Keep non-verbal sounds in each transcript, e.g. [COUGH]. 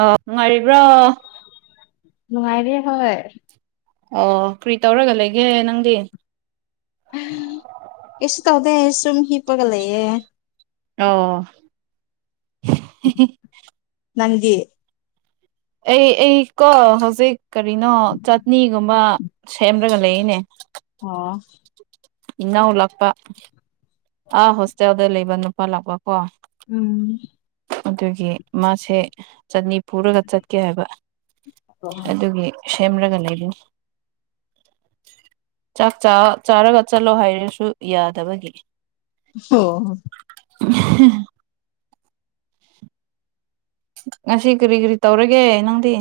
ꯑꯣ ꯅꯨꯡꯉꯥꯏꯔꯤꯕ꯭ꯔꯣ ꯅꯉꯥꯏꯤꯌꯦ ꯍꯣꯏ ꯑꯣ ꯀ꯭ꯔꯤ ꯇꯧꯔꯒ ꯂꯩꯒꯦ ꯅꯪꯗꯤ ꯀꯤꯁ ꯇꯥꯎꯗꯦ ꯁꯨꯝ ꯍꯤꯄꯒꯂꯩꯌꯦ ꯑꯣ ꯅꯪꯗꯤ ꯑꯩ ꯑꯩ ꯀꯣ ꯍꯧꯖꯤꯛ ꯀꯔꯤꯅꯣ ꯆꯠꯅꯤꯒꯨꯝꯕ ꯁꯦꯝꯔꯒ ꯂꯩꯌꯦꯅꯦ ꯑꯣ ꯏꯟꯅꯎ ꯂꯥꯛꯄ ꯑꯥ ꯍꯣꯁꯇꯦꯜꯗ ꯂꯩꯕ ꯅꯨꯄꯥ ꯂꯥꯛꯄ ꯀꯣ ꯎꯝ ꯑꯗꯨꯒꯤ ꯃꯥꯁꯦ ꯆꯠꯅꯤ ꯄꯨꯔꯒ ꯆꯠꯀꯦ ꯍꯥꯏꯕ ꯑꯣ ꯑꯗꯨꯒꯤ ꯁꯦꯝꯔꯒ ꯂꯩꯕꯅꯤ ꯆꯥꯛ ꯆꯥ ꯆꯥꯔꯒ ꯆꯠꯂꯣ ꯍꯥꯏꯔꯁꯨ ꯌꯥꯗꯕꯒꯤ [UNINTELLIGIBLE] [UNINTELLIGIBLE] ꯉꯁꯤ ꯀꯔꯤ ꯀꯔꯤ ꯇꯧꯔꯒꯦ ꯅꯪꯗꯤ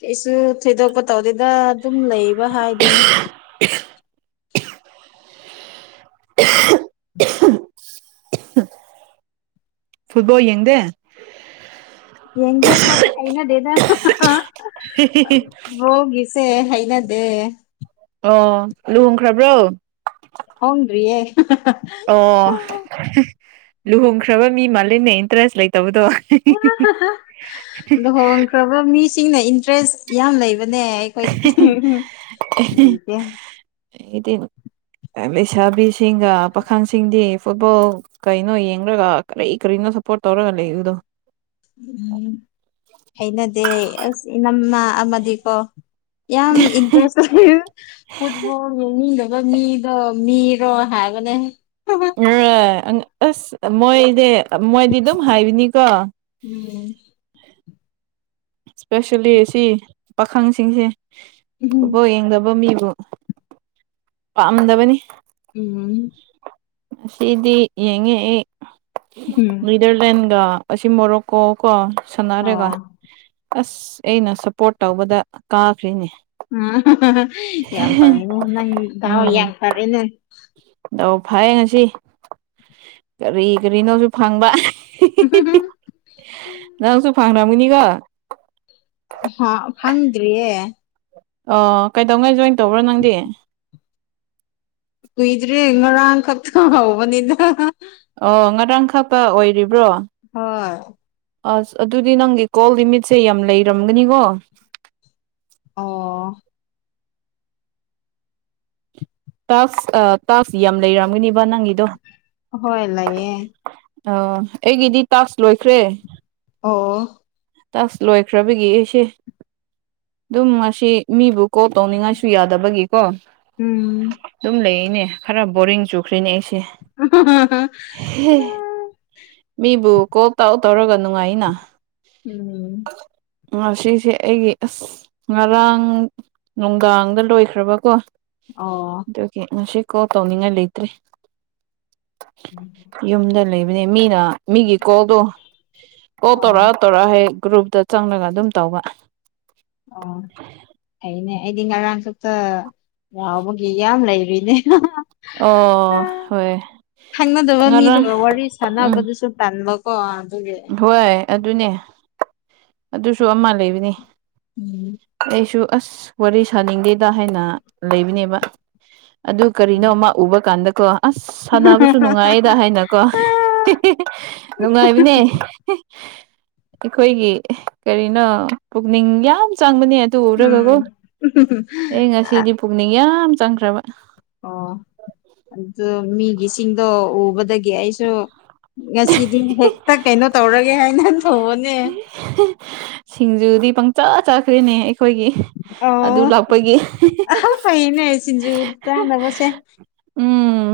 ꯀꯩꯁꯨ ꯊꯣꯏꯗꯣꯛꯄ ꯇꯧꯗꯦꯗ ꯑꯗꯨꯝ ꯂꯩꯕ ꯍꯥꯏꯗꯨꯅꯤ [INAUDIBLE] ꯐꯨꯠꯕꯣꯜ ꯌꯦꯡꯗꯦ ꯌꯦꯡꯗꯦ ꯍꯣꯏ ꯍꯩꯅꯗꯦꯗꯥ ꯕꯜꯣꯒꯤꯁꯦ ꯍꯩꯅꯗꯦ ꯑꯣ ꯂꯨꯍꯣꯡꯈ꯭ꯔꯕ꯭ꯔꯣ ꯍꯣꯡꯗ꯭ꯔꯤꯌꯦ ꯑꯣ ꯂꯨꯍꯣꯡꯈ꯭ꯔꯕ ꯃꯤ ꯃꯥꯜꯂꯤꯅꯦ ꯏꯟꯇꯔꯦꯁ ꯂꯩꯇꯕꯗꯣ ꯂꯨꯍꯣꯡꯈ꯭ꯔꯕ ꯃꯤꯁꯤꯡꯅ ꯏꯟꯇꯔꯦꯁ ꯌꯥꯝ ꯂꯩꯕꯅꯦ ꯑꯈꯣꯏꯗꯤ [UNINTELLIGIBLE] ꯂꯩꯇꯦ ꯑꯩꯗꯤ ꯂꯩꯁꯥꯕꯤꯁꯤꯡꯒ ꯄꯥꯈꯪꯁꯤꯡꯗꯤ ꯐꯨꯠꯕꯣꯜ ꯀꯩꯅꯣ ꯌꯦꯡꯂꯡꯒ ꯀꯔꯤ ꯀꯔꯤꯅꯣ ꯁꯞꯄꯣꯔꯠ ꯇꯧꯔꯒ ꯂꯩꯕꯗꯣ ꯑꯝ ꯍꯩꯅꯗꯦ ꯑꯁ ꯏꯅꯝꯃꯥ ꯑꯃꯗꯤꯀꯣ ꯌꯥꯝ ꯏꯟꯇ꯭ꯔꯦꯁ [UNINTELLIGIBLE] ꯐꯨꯠꯕꯣꯜ ꯌꯦꯡꯅꯤꯡꯗꯕ ꯃꯤꯗꯣ ꯃꯤꯔꯣ ꯍꯥꯏꯕꯅꯦ ꯍꯣꯏ ꯑꯁ ꯃꯣꯏꯗꯤ ꯃꯣꯏꯗꯤ ꯑꯗꯨꯝ ꯍꯥꯏꯕꯅꯤꯀꯣ ꯎꯝ ꯏꯁꯄꯦꯁꯦꯜꯂꯤ ꯁꯤ ꯄꯥꯈꯪꯁꯤꯡꯁꯤ ꯎꯝ ꯐꯨꯠꯕꯣꯜ ꯌꯦꯡꯗꯕ ꯃꯤꯕꯨ ꯄꯥꯝꯗꯕꯅꯤ ꯎꯝ ꯑꯁꯤꯗꯤ ꯌꯦꯡꯉꯛꯏ ꯑꯩ ꯎꯝ ꯅꯤꯗ꯭ꯔꯂꯦꯟꯒ ꯑꯁꯤ ꯃꯣꯔꯣꯛ ꯀꯣ ꯀꯣ ꯁꯥꯟꯅꯔꯒ ꯑꯣ ꯑꯁ ꯑꯩꯅ ꯁꯞꯄꯣꯔꯠ ꯇꯧꯕꯗ ꯀꯥꯈ꯭ꯔꯤꯅꯦ ꯌꯥꯝ ꯐꯥꯔꯅꯦ ꯅꯪ ꯗꯥꯎ ꯎꯝ ꯌꯥꯈ꯭ꯔꯦꯅꯦ ꯗꯥꯎ ꯐꯩꯌꯦ ꯉꯁꯤ ꯀꯔꯤ ꯀꯔꯤꯅꯣꯁꯨ ꯐꯪꯕ [UNINTELLIGIBLE] ꯅꯪꯁꯨ ꯐꯪꯂꯝꯒꯅꯤꯀꯣ ꯍꯥ ꯐꯪꯗ꯭ꯔꯤꯌꯦ ꯑꯣ ꯀꯩꯗꯉꯩ ꯖꯣꯏꯟ ꯇꯧꯕ꯭ꯔ ꯅꯪꯗꯤ ꯀꯨꯏꯗ꯭ꯔꯤ ꯉꯔꯥꯡ ꯈꯛꯇ ꯍꯧꯕꯅꯤꯗ ꯑꯣ ꯉꯔꯥꯡ ꯈꯪꯛꯇ ꯑꯣꯏꯔꯤꯕ꯭ꯔꯣ ꯍꯣꯏ ꯑꯁ ꯑꯗꯨꯗꯤ ꯅꯪꯒꯤ ꯀꯣꯜ ꯂꯤꯃꯤꯠꯁꯦ ꯌꯥꯝ ꯂꯩꯔꯝꯒꯅꯤꯀꯣ ꯑꯣ ꯇꯥꯛꯁ ꯑꯥ ꯇꯥꯛꯁ ꯌꯥꯝ ꯂꯩꯔꯝꯒꯅꯤꯕ ꯅꯪꯒꯤꯗꯣ ꯍꯣꯏ ꯂꯩꯌꯦ ꯑꯣ ꯑꯩꯒꯤꯗꯤ ꯇꯥꯛꯁ ꯂꯣꯏꯈ꯭ꯔꯦ ꯑꯣ ꯇꯥꯛꯁ ꯂꯣꯏꯈ꯭ꯔꯕꯒꯤ ꯑꯩꯁꯤ ꯑꯗꯨꯝ ꯉꯁꯤ ꯃꯤꯕꯨ ꯀꯣꯜ ꯇꯧꯅꯤꯡꯉꯥꯏꯁꯨ ꯌꯥꯗꯕꯒꯤꯀꯣ ꯎꯝ ꯑꯗꯨꯝ ꯂꯩꯌꯦꯅꯦ ꯈꯔ ꯕꯣꯔꯤꯡ ꯆꯨꯈ꯭ꯔꯦꯅꯦ ꯑꯩꯁꯦ ꯍꯦ ꯍꯦ ꯃꯤꯕꯨ ꯀꯣꯜ ꯇꯧ ꯇꯧꯔꯒ ꯅꯨꯡꯉꯥꯏꯅ ꯎꯝ ꯉꯁꯤꯁꯦ ꯑꯩꯒꯤ ꯑꯁ ꯉꯔꯥꯡ ꯅꯨꯡꯗꯥꯡꯗ ꯂꯣꯏꯈ꯭ꯔꯕ ꯀꯣ ꯑꯣ ꯑꯗꯨꯒꯤ ꯉꯁꯤ ꯀꯣꯜ ꯇꯧꯅꯤꯡꯉꯥꯏ ꯂꯩꯇ꯭ꯔꯤ [INAUDIBLE] ꯌꯨꯝꯗ ꯂꯩꯕꯅꯦ ꯃꯤꯅ ꯃꯤꯒꯤ ꯀꯣꯜꯗꯣ ꯀꯣꯜ ꯑꯣ ꯇꯧꯔꯛꯑꯥ ꯇꯧꯔꯛ ꯍꯦꯛ ꯒ꯭ꯔꯨꯞꯇ ꯆꯪꯂꯒ ꯑꯗꯨꯝ ꯇꯧꯕ ꯑꯣ ꯐꯩꯅꯦ ꯑꯩꯗꯤ ꯉꯔꯥꯡꯈꯛꯇ ꯌꯥꯎꯕꯒꯤ ꯌꯥꯝ ꯂꯩꯔꯤꯅꯦ ꯑꯣ ꯍꯣꯏ ꯈꯪꯅꯗꯕ ꯃꯤꯗꯨꯒ ꯉꯔꯥꯡ ꯋꯥꯔꯤ ꯎꯝ ꯁꯥꯟꯅꯕꯗꯨꯁꯨ ꯇꯟꯕ ꯀꯣ ꯍꯣꯏ ꯑꯗꯨꯅꯦ ꯑꯗꯨꯁꯨ ꯑꯃ ꯂꯩꯕꯅꯤ ꯎꯝ ꯑꯩꯁꯨ ꯑꯁ ꯋꯥꯔꯤ ꯁꯥꯅꯤꯡꯗꯦꯗ ꯍꯥꯏꯅ ꯂꯩꯕꯅꯦꯕ ꯑꯗꯨ ꯀꯔꯤꯅꯣ ꯑꯃ ꯎꯕ ꯀꯥꯟꯗꯀꯣ ꯑꯁ ꯁꯥꯟꯅꯕꯁꯨ ꯅꯨꯡꯉꯥꯏꯌꯦꯗ ꯍꯥꯏꯅꯀꯣ [UNINTELLIGIBLE] ꯅꯨꯡꯉꯥꯏꯕꯅꯦ ꯑꯩꯈꯣꯏꯒꯤ ꯀꯔꯤꯅꯣ ꯄꯨꯛꯅꯤꯡ ꯌꯥꯝ ꯆꯪꯕꯅꯦ ꯑꯗꯨ ꯎꯝ ꯎꯔꯒꯀꯣ ꯑꯩ ꯉꯁꯤꯗꯤ ꯄꯨꯛꯅꯤꯡ ꯌꯥꯝ ꯆꯪꯈ꯭ꯔꯕ ꯑꯣ ꯑꯗꯨ ꯃꯤꯒꯤꯁꯤꯡꯗꯣ ꯎꯕꯗꯒꯤ ꯑꯩꯁꯨ ꯉꯁꯤꯗꯤ ꯍꯦꯛꯇ ꯀꯩꯅꯣ ꯇꯧꯔꯒꯦ ꯍꯥꯏꯅ ꯇꯧꯕꯅꯦ ꯁꯤꯡꯖꯨꯗꯤ ꯄꯪꯆꯥ ꯆꯥꯈ꯭ꯔꯦꯅꯦ ꯑꯩꯈꯣꯏꯒꯤ ꯑꯗꯨ ꯂꯥꯛꯄꯒꯤ [UNINTELLIGIBLE] ꯁꯤꯟꯖꯨ ꯆꯥꯅꯕꯁꯦ ꯎꯝ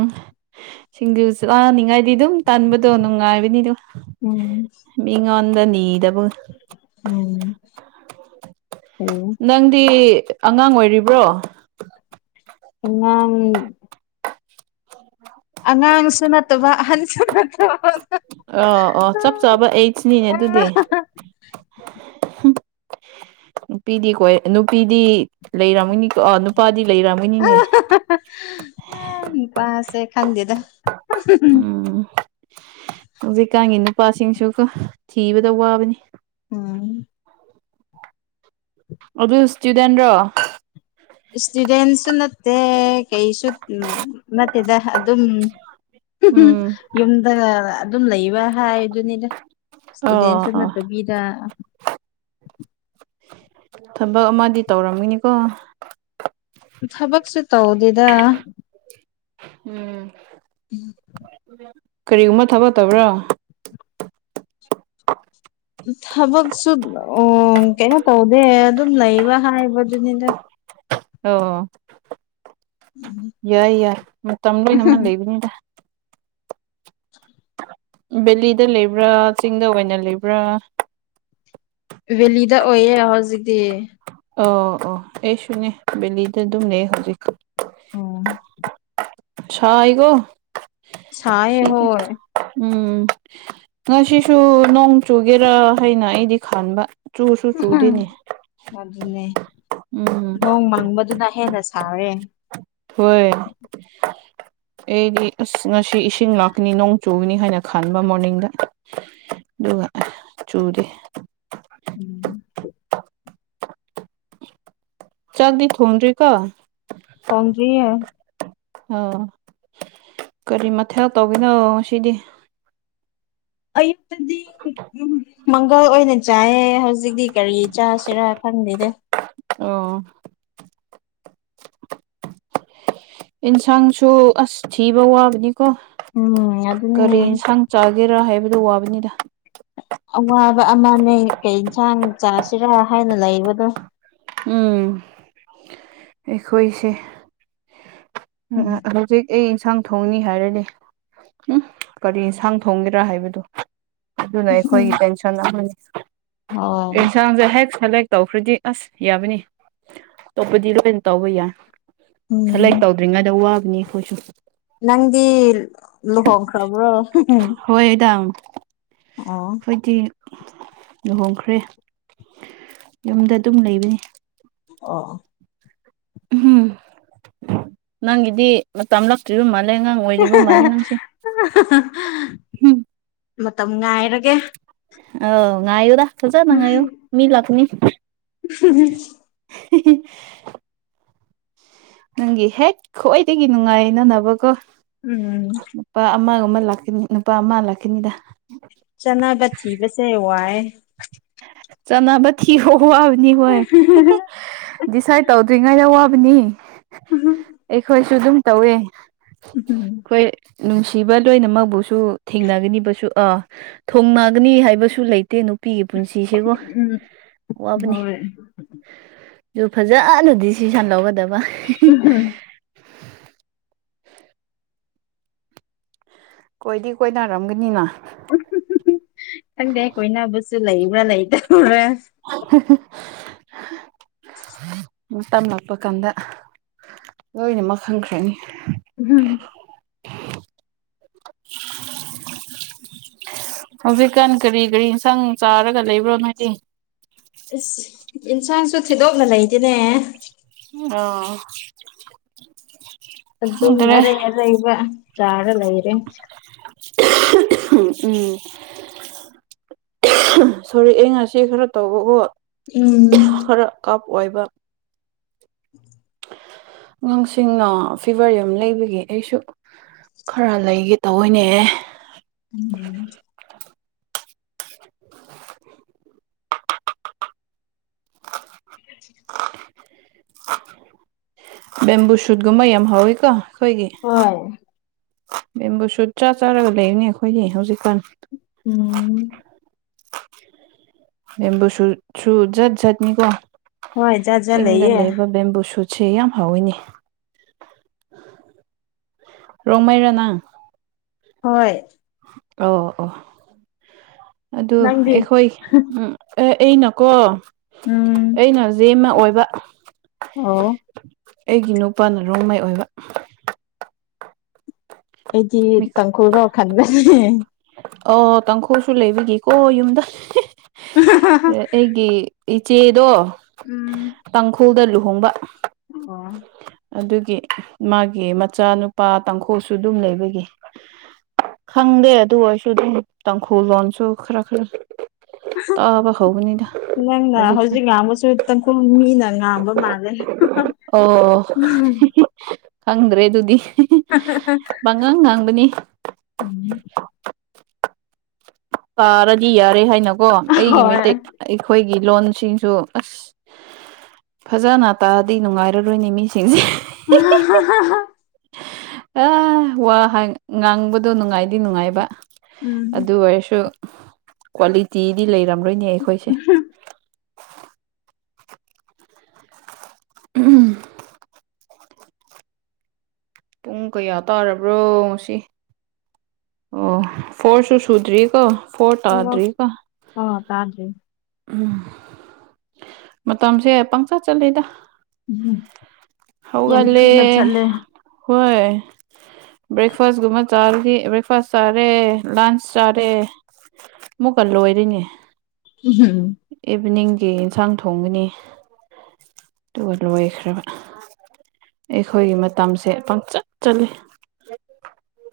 ꯁꯤꯡꯖꯨ ꯆꯥꯅꯤꯡꯉꯥꯏꯗꯤ ꯑꯗꯨꯝ ꯇꯟꯕꯗꯣ ꯅꯨꯡꯉꯥꯏꯕꯅꯤꯗꯨ ꯎꯝ ꯃꯤꯉꯣꯟꯗ ꯅꯤꯗꯕꯒ ꯎꯝ [UNINTELLIGIBLE] ꯅꯪꯗꯤ ꯑꯉꯥꯡ ꯑꯣꯏꯔꯤꯕ꯭ꯔꯣ ꯑꯉꯥꯡ ꯑꯉꯥꯡꯁꯨ ꯅꯠꯇꯕ ꯑꯍꯟꯁꯨ ꯅꯠꯇꯕ ꯑꯣ ꯑꯣ ꯆꯞ ꯆꯥꯕ ꯑꯦꯁꯅꯤꯅꯦ ꯑꯗꯨꯗꯤ ꯅꯨꯄꯤꯗꯤ ꯀꯣꯏ ꯅꯨꯄꯤꯗꯤ ꯂꯩꯔꯝꯅꯤ ꯅꯨꯄꯥꯗꯤ ꯂꯩꯔꯝꯒꯅꯤꯅꯦ [UNINTELLIGIBLE] ꯅꯨꯄꯥꯁꯦ ꯈꯪꯗꯦꯗ [UNINTELLIGIBLE] ꯎꯝ ꯍꯧꯖꯤꯛꯀꯥꯟꯒꯤ ꯅꯨꯄꯥꯁꯤꯡꯁꯨꯀꯣ ꯊꯤꯕꯗ ꯋꯥꯕꯅꯤ ꯎꯝ ꯑꯗꯨ ꯁ꯭ꯇꯨꯗꯦꯟꯔꯣ ꯁ꯭ꯇꯨꯗꯦꯟꯁꯨ ꯅꯠꯇꯦ ꯀꯩꯁꯨ ꯎꯝ ꯅꯠꯇꯦꯗ ꯑꯗꯨꯝ ꯎꯝ ꯌꯨꯝꯗ ꯑꯗꯨꯝ ꯂꯩꯕ ꯍꯥꯏꯕꯗꯨꯅꯤꯗ ꯁ꯭ꯇꯨꯗꯦꯟꯁꯨ ꯑꯣ ꯑꯣ ꯅꯠ ꯇꯕꯤꯗ ꯊꯕꯛ ꯑꯃꯗꯤ ꯇꯧꯔꯝꯒꯅꯤꯀꯣ ꯊꯕꯛꯁꯨ ꯇꯧꯗꯦꯗ ꯎꯝ ꯎꯝ ꯀꯔꯤꯒꯨꯝꯕ ꯊꯕꯛ ꯇꯧꯕ꯭ꯔꯣ ꯊꯕꯛꯁꯨ ꯑꯣ ꯀꯩꯅꯣ ꯇꯧꯗꯦ ꯑꯗꯨꯝ ꯂꯩꯕ ꯍꯥꯏꯕꯗꯨꯅꯤꯗ ꯑꯣ ꯌꯥꯏ ꯌꯥꯏ ꯃꯇꯝ ꯂꯣꯏꯅꯃꯛ ꯂꯩꯕꯅꯤꯗ [INAUDIBLE] ꯕꯦꯂꯤꯗ ꯂꯩꯕ꯭ꯔꯥ ꯆꯤꯡꯗ ꯑꯣꯏꯅ ꯂꯩꯕ꯭ꯔꯥ ꯕꯦꯂꯤꯗ ꯑꯣꯏꯌꯦ ꯍꯧꯖꯤꯛꯇꯤ ꯑꯣ ꯑꯣ ꯑꯩꯁꯨꯅꯦ ꯕꯦꯂꯤꯗ ꯑꯗꯨꯝ ꯂꯩꯌꯦ ꯍꯧꯖꯤꯛ ꯑꯣ ꯁꯥꯏꯒꯣ ꯁꯥꯏꯌꯦ ꯍꯣꯏ ꯎꯝ ꯉꯁꯤꯁꯨ ꯅꯣꯡ ꯆꯨꯒꯦꯔꯥ ꯍꯥꯏꯅ ꯑꯩꯗꯤ ꯈꯥꯟꯕ ꯆꯨꯁꯨ ꯆꯨꯗꯦꯅꯦ ꯑꯗꯨꯅꯦ ꯎꯝ ꯅꯣꯡ ꯃꯪꯕꯗꯨꯅ ꯍꯦꯟꯅ ꯁꯥꯔꯦ ꯍꯣꯏ ꯑꯩꯗꯤ ꯑꯁ ꯉꯁꯤ ꯏꯁꯤꯡ ꯂꯥꯛꯀꯅꯤ ꯅꯣꯡ ꯆꯨꯒꯅꯤ ꯍꯥꯏꯅ ꯈꯟꯕ ꯃꯣꯔꯅꯤꯡꯗ ꯑꯗꯨꯒ ꯆꯨꯗꯦ [UNINTELLIGIBLE] ꯆꯥꯛꯇꯤ ꯊꯣꯡꯗꯔꯤꯀꯣ ꯊꯣꯡꯗ꯭ꯔꯤꯌꯦ ꯑꯧ ꯀꯔꯤ ꯃꯊꯦꯜ ꯇꯧꯕꯤꯅꯣ ꯉꯁꯤꯗꯤ ꯑꯌꯨꯛꯄꯨꯗꯤ ꯎꯝ ꯃꯪꯒꯜ ꯑꯣꯏꯅ ꯆꯥꯏꯌꯦ ꯍꯧꯖꯤꯛꯇꯤ ꯀꯔꯤ ꯆꯥꯁꯤꯔꯥ ꯈꯪꯗꯦꯗꯦ ꯑꯣ ꯏꯟꯁꯥꯡꯁꯨ ꯑꯁ ꯊꯤꯕ ꯋꯥꯕꯅꯤꯀꯣ ꯎꯝ ꯑꯗꯨꯅꯦ ꯀꯔꯤ ꯏꯟꯁꯥꯡ ꯆꯥꯒꯦꯔꯥ ꯍꯥꯏꯕꯗꯨ ꯋꯥꯕꯅꯤꯗ ꯑꯋꯥꯕ ꯑꯃꯅꯦ ꯀꯩ ꯏꯟꯁꯥꯡ ꯆꯥꯁꯤꯔꯥ ꯍꯥꯏꯅ ꯂꯩꯕꯅꯣ ꯎꯝ ꯑꯩꯈꯣꯏꯁꯦ ꯎꯝ ꯑꯥ ꯍꯧꯖꯤꯛ ꯑꯩ ꯏꯟꯁꯥꯡ ꯊꯣꯡꯅꯤ ꯍꯥꯏꯔꯗꯤ ꯎꯝ ꯀꯔꯤ ꯏꯟꯁꯥꯡ ꯊꯣꯡꯒꯦꯗꯔꯥ ꯍꯥꯏꯕꯗꯨ ꯑꯗꯨꯅ ꯑꯩꯈꯣꯏꯒꯤ ꯇꯦꯟꯁꯟ ꯑꯃꯅꯤ ꯍꯣꯏ ꯌꯦꯟꯁꯥꯡꯁꯦ ꯍꯦꯛ ꯁꯦꯂꯦꯛ ꯇꯧꯈ꯭ꯔꯗꯤ ꯑꯁ ꯌꯥꯕꯅꯤ ꯑꯇꯣꯞꯄꯗꯤ ꯂꯣꯏꯅ ꯇꯧꯕ ꯌꯥ ꯈꯂ ꯎꯝ ꯉꯩꯗ ꯋꯥꯕꯅꯤ ꯑꯩꯈꯣꯏ ꯁꯨ ꯅꯪꯗꯤ ꯂꯨꯍꯣꯡꯈ꯭ꯔꯕ꯭ꯔꯣ ꯍꯣꯏꯗꯥ ꯑꯣ ꯑꯩꯈꯣꯏꯗꯤ ꯂꯨꯍꯣꯡꯈ꯭ꯔꯦ ꯌꯨꯝꯗ ꯑꯗꯨꯝ ꯂꯩꯕꯅꯤ ꯑꯣ ꯎꯝ ꯅꯪꯒꯤꯗꯤ ꯃꯇꯝ ꯂꯛꯇ꯭ꯔꯤꯕ ꯃꯥꯜꯂꯦ ꯑꯉꯥꯡ ꯑꯣꯏꯔꯤꯕ ꯃꯥꯜꯂꯦ ꯅꯪꯁꯦ ꯎꯝ ꯃꯇꯝ ꯉꯥꯏꯔꯒꯦ ꯑꯧ ꯉꯥꯏꯌꯨꯗ ꯐꯖꯅ ꯉꯥꯏꯌꯨ ꯃꯤ ꯂꯥꯛꯀꯅꯤ ꯎ [INAUDIBLE] ꯅꯪꯒꯤ ꯍꯦꯛ ꯈ꯭ꯋꯥꯏꯗꯒꯤ ꯅꯨꯡꯉꯥꯏꯅꯅꯕ ꯀꯣ ꯎꯝ ꯅꯨꯨꯄꯥ ꯑꯃꯒꯨꯝꯃ ꯂꯥꯛꯀꯅꯤ ꯅꯨꯄꯥ ꯑꯃ ꯂꯥꯛꯀꯅꯤꯗ ꯆꯅꯥꯕ ꯊꯤꯕꯁꯦ ꯋꯥꯏ ꯆꯅꯥꯕ ꯊꯤꯕ ꯋꯥꯕꯗꯤ ꯋꯥꯏ ꯗꯤꯁꯥꯏꯠ ꯇꯧꯗ꯭ꯔꯤꯉꯩꯗ ꯋꯥꯕꯅꯤ ꯎꯝ ꯑꯩꯈꯣꯏꯁꯨ ꯑꯗꯨꯝ ꯇꯧꯋꯦ ꯎꯝ ꯑꯩꯈꯣꯏ ꯅꯨꯡꯁꯤꯕ ꯂꯣꯏꯅꯃꯛꯕꯨꯁꯨ ꯊꯦꯡꯅꯒꯅꯤꯕꯁꯨ ꯑꯥ ꯊꯣꯡꯅꯥꯒꯅꯤ ꯍꯥꯏꯕꯁꯨ ꯂꯩꯇꯦ ꯅꯨꯄꯤꯒꯤ ꯄꯨꯟꯁꯤꯁꯤꯀꯣ ꯋꯥꯕꯅꯤ ꯍꯣꯏ ꯨꯑꯗꯨ ꯐꯖꯅ ꯗꯤꯁꯤꯖꯟ ꯂꯧꯒꯗꯕ [UNINTELLIGIBLE] ꯀꯣꯏꯗꯤ ꯀꯣꯏꯅꯔꯝꯒꯅꯤꯅ ꯈꯪꯗꯦ ꯀꯣꯏꯅꯕꯁꯨ ꯂꯩꯕ꯭ꯔꯥ ꯂꯩꯇꯕ꯭ꯔꯥ [INAUDIBLE] ꯃꯇꯝ ꯂꯛꯄ ꯀꯥꯟꯗ ꯂꯣꯏꯅꯃꯛ ꯈꯪꯈ꯭ꯔꯅꯤ ꯎꯍꯨꯝ ꯍꯧꯖꯤꯛꯀꯥꯟ ꯀꯔꯤ ꯀꯔꯤ ꯏꯟꯁꯥꯡ ꯆꯥꯔꯒ ꯂꯩꯕ꯭ꯔꯣ ꯅꯣꯏꯗꯤ ꯏꯁ ꯏꯟꯁꯥꯡꯁꯨ ꯊꯤꯗꯣꯛꯅ ꯂꯩꯇꯦꯅꯦ ꯑ ꯑꯗꯨꯝ ꯑꯔꯩ ꯑꯔꯩꯕ ꯆꯥꯔ ꯂꯩꯔꯦ ꯎꯝ ꯁꯣꯔꯛꯑꯦ ꯉꯁꯤ ꯈꯔ ꯇꯧꯕꯕꯣ ꯎꯝ ꯀꯞ ꯑꯣꯏꯕ ꯉꯥꯡꯁꯤꯡꯅ ꯐꯦꯚꯔ ꯌꯥꯝ ꯂꯩꯕꯒꯤ ꯑꯩꯁꯨ ꯈꯔ ꯂꯩꯒꯦ ꯇꯧꯌꯦꯅꯦ [INAUDIBLE] [INAUDIBLE] ꯕꯦꯝꯕꯨ ꯁꯨꯠꯒꯨꯝꯕ ꯌꯥꯝ ꯍꯥꯎꯌꯤ ꯀꯣ ꯈꯣꯏꯒꯤ ꯍꯣꯏ ꯕꯦꯝꯕꯨ ꯁꯨꯠ ꯆꯥ ꯆꯥꯔꯒ ꯂꯩꯅꯤ ꯑꯈꯣꯏꯒꯤ ꯍꯧꯖꯤꯛꯀꯥꯟ ꯎꯝ ꯕꯦꯝꯕꯨ ꯁꯨꯠꯁꯨ ꯖꯠ ꯖꯠ ꯅꯤꯀꯣ ꯍꯣꯏ ꯖꯥꯠ ꯖꯥꯠ ꯆꯤꯡꯗ ꯂꯩꯌꯦ ꯂꯩꯕ ꯕꯦꯝꯕꯨ ꯁꯨꯠ ꯁꯦ ꯌꯥꯝ ꯍꯥꯎꯌꯤꯅꯦ ꯔꯣꯡꯃꯩꯔꯥ ꯅꯪ ꯍꯣꯏ ꯑꯣ ꯑꯣ ꯑꯗꯨ ꯅꯪꯗꯤ ꯑꯩꯈꯣꯏ ꯎꯝ ꯑꯦ ꯑꯩ ꯅꯀꯣ ꯎꯝ ꯑꯩꯅ ꯖꯦꯃ ꯑꯣꯏꯕ ꯑꯣ ꯑꯩꯒꯤ ꯅꯨꯄꯥꯅ ꯔꯣꯡꯃꯩ ꯑꯣꯏꯕ ꯑꯩꯗꯤ ꯇꯥꯡꯈꯨꯜꯔꯣ ꯈꯟꯕꯅꯦ ꯑꯣ ꯇꯪꯡꯈꯨꯜꯁꯨ ꯂꯩꯕꯤꯒꯦꯀꯣ ꯌꯨꯝꯗ ꯑ ꯑꯩꯒꯤ ꯏꯆꯦꯗꯣ ꯎꯝ ꯇꯥꯡꯈꯨꯜꯗ ꯂꯨꯍꯣꯡꯕ ꯑꯣ ꯑꯗꯨꯒꯤ ꯃꯥꯒꯤ ꯃꯆꯥꯅꯨꯄꯥ ꯇꯥꯡꯈꯨꯜꯁꯨ ꯑꯗꯨꯝ ꯂꯩꯕꯒꯤ ꯈꯪꯗꯦ ꯑꯗꯨ ꯑꯣꯏꯁꯨ ꯑꯗꯨꯝ ꯇꯥꯡꯈꯨꯜ ꯂꯣꯟꯁꯨ ꯈꯔ ꯈꯔ ꯇꯥꯕ ꯍꯧꯕꯅꯤꯗ ꯅꯪꯅ ꯍꯧꯖꯤꯛꯀꯥꯟ ꯍꯧꯖꯤꯛ ꯉꯥꯡꯕꯁꯨ ꯇꯪꯈꯨꯜ ꯃꯤꯅ ꯉꯥꯡꯕ ꯃꯥ ꯑꯣ ꯈꯪꯗ꯭ꯔꯦ ꯑꯗꯨꯗꯤ ꯄꯉꯥꯡ ꯉꯥꯡꯕꯅꯤ ꯎꯝ ꯄꯥꯔꯗꯤ ꯌꯥꯔꯦ ꯍꯥꯏꯅꯀꯣ ꯑꯩꯒꯤ ꯍꯣꯏ ꯃꯩꯠꯇꯩ ꯑꯩꯈꯣꯏꯒꯤ ꯂꯣꯟꯁꯤꯡꯁꯨ ꯑꯁ ꯐꯖꯅ ꯇꯥꯛꯑꯗꯤ ꯅꯨꯡꯉꯥꯏꯔꯔꯣꯏꯅꯦ ꯃꯤꯁꯤꯡꯁꯦ [UNINTELLIGIBLE] ꯑ ꯋꯥ ꯍꯥꯏ ꯉꯥꯡꯕꯗꯣ ꯅꯨꯡꯉꯥꯏꯗꯤ ꯅꯨꯡꯉꯥꯏꯕ ꯎꯝ ꯑꯗꯨ ꯑꯣꯏꯔꯁꯨ ꯀ꯭ꯋꯥꯂꯤꯇꯤꯗꯤ ꯂꯩꯔꯝꯔꯣꯏꯅꯦ ꯑꯩꯈꯣꯏꯁꯦ ꯎꯝ ꯄꯨꯡ ꯀꯌꯥ ꯇꯥꯔꯕ꯭ꯔꯣ ꯉꯁꯤ ꯑꯣ ꯐꯣꯔꯁꯨꯨ ꯁꯨꯗ꯭ꯔꯤ ꯀꯣ ꯐꯣꯔ ꯇꯗ꯭ꯔꯤ ꯀ ꯑꯥ ꯇꯥꯗ꯭ꯔꯤ ꯎꯝ ꯃꯇꯝꯁꯦ ꯄꯪꯆꯠ ꯆꯠꯂꯤꯗ ꯎꯝ. ꯌꯥꯝ ꯍꯥꯎꯒꯠꯂꯦ ꯊꯨꯅ ꯆꯠꯂꯦ ꯍꯣꯏ ꯕ꯭ꯔꯦꯛꯐꯥꯁꯀꯨꯝꯕ ꯆꯥ ꯕ꯭ꯔꯦꯛꯐꯥꯁ ꯆꯥꯔꯦ ꯂꯟꯆ ꯆꯥꯔꯦ ꯃꯨꯛꯀ ꯂꯣꯏꯔꯤꯅꯦ ꯍꯝ ꯏꯚꯤꯅꯤꯡꯒꯤ ꯌꯦꯟꯁꯥꯡ ꯊꯣꯡꯒꯅꯤ ꯑꯗꯨꯒ ꯂꯣꯏꯈ꯭ꯔꯕ ꯑꯩꯈꯣꯏꯒꯤ ꯃꯇꯝꯁꯦ ꯄꯪꯆꯠ ꯆꯠꯂꯤ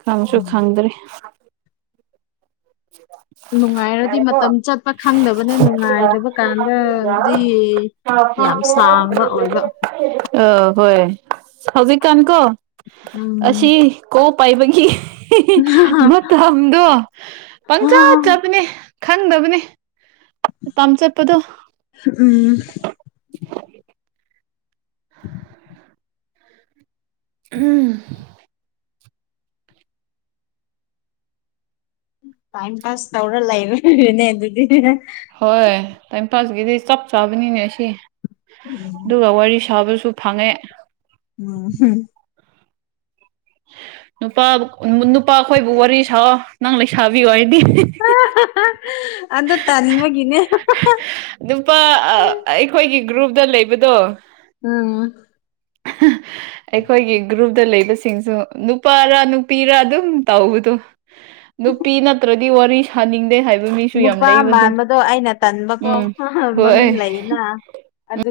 ꯈꯪꯁꯨ ꯈꯪꯗ꯭꯭ꯔꯤ [INAUDIBLE] ꯅꯨꯡꯉꯥꯏꯔꯗꯤ ꯃꯇꯝ ꯆꯠꯄ ꯈꯪꯗꯕꯅ ꯅꯨꯡꯉꯥꯏꯗꯕ ꯀꯥꯟꯗꯗꯤ ꯌꯥꯝ ꯁꯥꯡꯕ ꯑꯣꯏꯕ [UNINTELLIGIBLE] ꯑ ꯍꯣꯏ ꯍꯧꯖꯤꯛꯀꯥꯟ ꯀꯣ ꯑꯁꯤ ꯎꯝ ꯀꯣ ꯄꯥꯏꯕꯒꯤ ꯃꯇꯝꯗꯣ ꯄꯪꯆ ꯆꯕꯅꯦ ꯈꯪꯗꯕꯅꯦ ꯃꯇꯝ ꯆꯠꯄꯗꯣ ꯎꯝ [INAUDIBLE] ꯎꯝ ꯇꯥꯏꯝ ꯄꯥꯁ ꯇꯧꯔ ꯂꯩꯔꯣꯏꯕꯅꯦ ꯑꯗꯨꯗꯤ ꯍꯣꯏ ꯇꯥꯏꯝ ꯄꯥꯁꯀꯤꯗꯤ ꯆꯞ ꯆꯥꯕꯅꯤꯅꯦ ꯑꯁꯤ ꯎꯝ ꯑꯗꯨꯒ ꯋꯥꯔꯤ ꯁꯥꯕꯁꯨ ꯐꯪꯉꯦ [UNINTELLIGIBLE] ꯅꯨꯄꯥ ꯅꯨꯄꯥ ꯑꯩꯈꯣꯏꯕꯨ ꯋꯥꯔꯤ ꯁꯥꯑꯣ ꯅꯪ ꯂꯩꯁꯥꯕꯤ ꯑꯣꯏꯗꯤ ꯑꯗꯨ ꯇꯟꯕꯒꯤꯅꯦ ꯅꯨꯄꯥ ꯑꯩꯈꯣꯏꯒꯤ ꯒ꯭ꯔꯨꯞꯇ ꯂꯩꯕꯗꯣ ꯎꯝ ꯍꯥ ꯑꯩꯈꯣꯏꯒꯤ ꯒ꯭ꯔꯨꯞꯇ ꯂꯩꯕꯁꯤꯡꯁꯨ ꯅꯨꯞ ꯄꯥꯔꯥ ꯅꯨꯄꯤꯔ ꯑꯗꯨꯝ ꯇꯥꯎꯕꯗꯣ ꯅꯨꯄꯤ ꯅꯠꯇ꯭ꯔꯗꯤ ꯋꯥꯔꯤ ꯁꯥꯅꯤꯡꯗꯦ ꯍꯥꯏꯕ ꯑꯗꯨ ꯃꯤꯁꯨ ꯌꯥꯝ ꯅꯨꯄꯥ ꯂꯩꯕꯗꯣ ꯃꯥꯟꯕꯗꯣ ꯑꯩꯅ ꯇꯟꯕꯀꯣ ꯎꯝ ꯍꯣꯏ ꯃꯃꯤꯡ ꯂꯩꯌꯦꯅ ꯑꯗꯨ